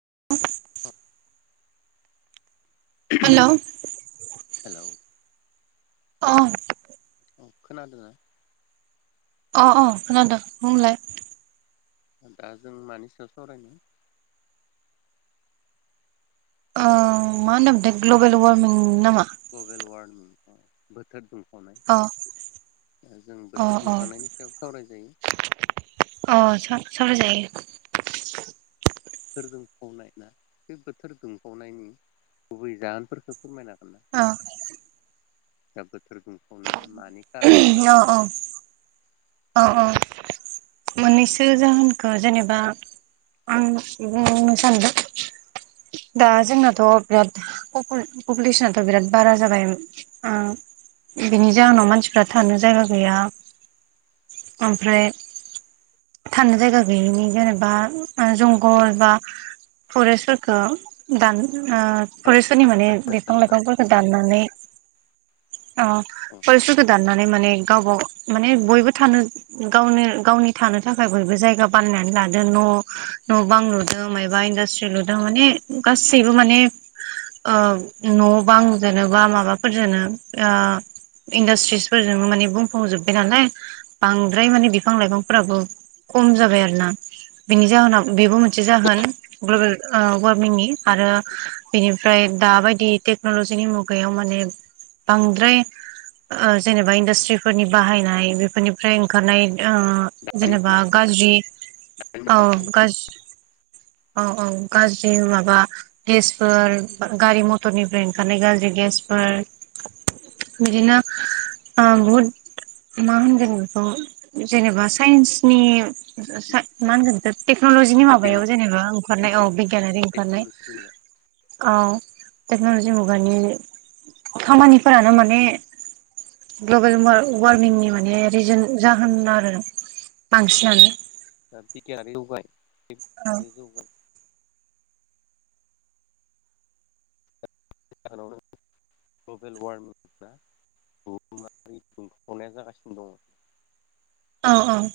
[unintelligible] Hello hello अ औ खोनादोंना अ अ खोनादों बुंलाय दा जों मानि सायाव सावरायनो आ मा होनोमोनथाय ग्लबेल वारमिं नामा ग्लबेर वारर्मिं बोथोर दुं अ फावनाय जों अ बोथोर अ दुंखांनायनि सायाव सावराय जायो सावराय जायो। बोथोर दुंफावनाय ना बे बोथोर दुंफावनायनि गुबै जाहोनफोरखौ फोरमायनो हागोन। ना अह। दा बोथोर दुंखावनाया मानि खार'नाव अ जादों अ अ अ। मोननैसो जाहोनखौ जेनेबा आं बुंनो सानदों दा जोंनाथ' बिराद पपु-पपुलेसनाथ' बिराद बारा जाबाय उम बिनि जाहोनाव मानसि थानो जागा गैया ओमफ्राय थानो जायगा गैयिनि जेनेबा ओ जंगल बा फरेस्ट फोरखो दान ओ फरेस्टफोरनि माने बिफां लाइफांफोरखौ दाननानै ओ अ फरेस्ट फोरखौ दाननानै माने गाव गाव माने बयबो थानो गावनो गावनि थानो थाखाय बयबो जायगा बानायनानै लादों न' न' बां लुदों मायबा इन्डासट्रि लुदों माने गासैबो माने ओ न' बां जेनोबा माबाफोरजोंनो ओ इन्डासट्रिसफोरजों माने बुंफबजोबबाय नालाय बांद्राय माने बिफां लाइफांफोराबो खम जाबाय आरोना बिनि जाहोनाव बेबो मोनसे जाहोन ग्लबेल ओ वारमिंनि आरो बिनिफ्राय दाबायदि टेक्नलजिनि मुगायाव माने बांद्राय ओ जेनेबा इन्डासट्रिफोरनि बाहायनाय बेफोरनिफ्राय ओंखारनाय ओ दा जेनेबा गाज्रि औ गाज औ औ गाज्रि माबा गेसफोर गारि मथरनिफ्राय ओंखारनाय गाज्रि गेसफोर बिदिनो ओ बहुत मा होनगोन बेखौ जेनेबा साइन्सनि ओ सा मा होनगोन बेखो टेक्न'लजिनि माबायाव जेनेबा ओंखारनाय औ बिगियानारि ओंखारनाय ओ टेक्न'लजि मुगानि खामानिफोरानो माने ग्लबेल वार-वार्मिंनि माने रिजोन जाहोन आरो बांसिनानो। [unintelligible] औ [unintelligible] [unintelligible] औ औ।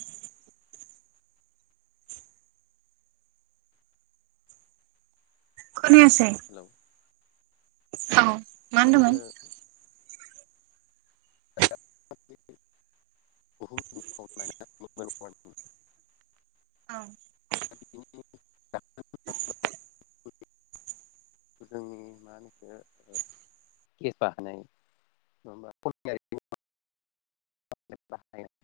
खोनायासै। औ। मा ओनदो होनदोंमोन बुहुत [unintelligible] औ। जोंनि मा होनो इखो [unintelligible]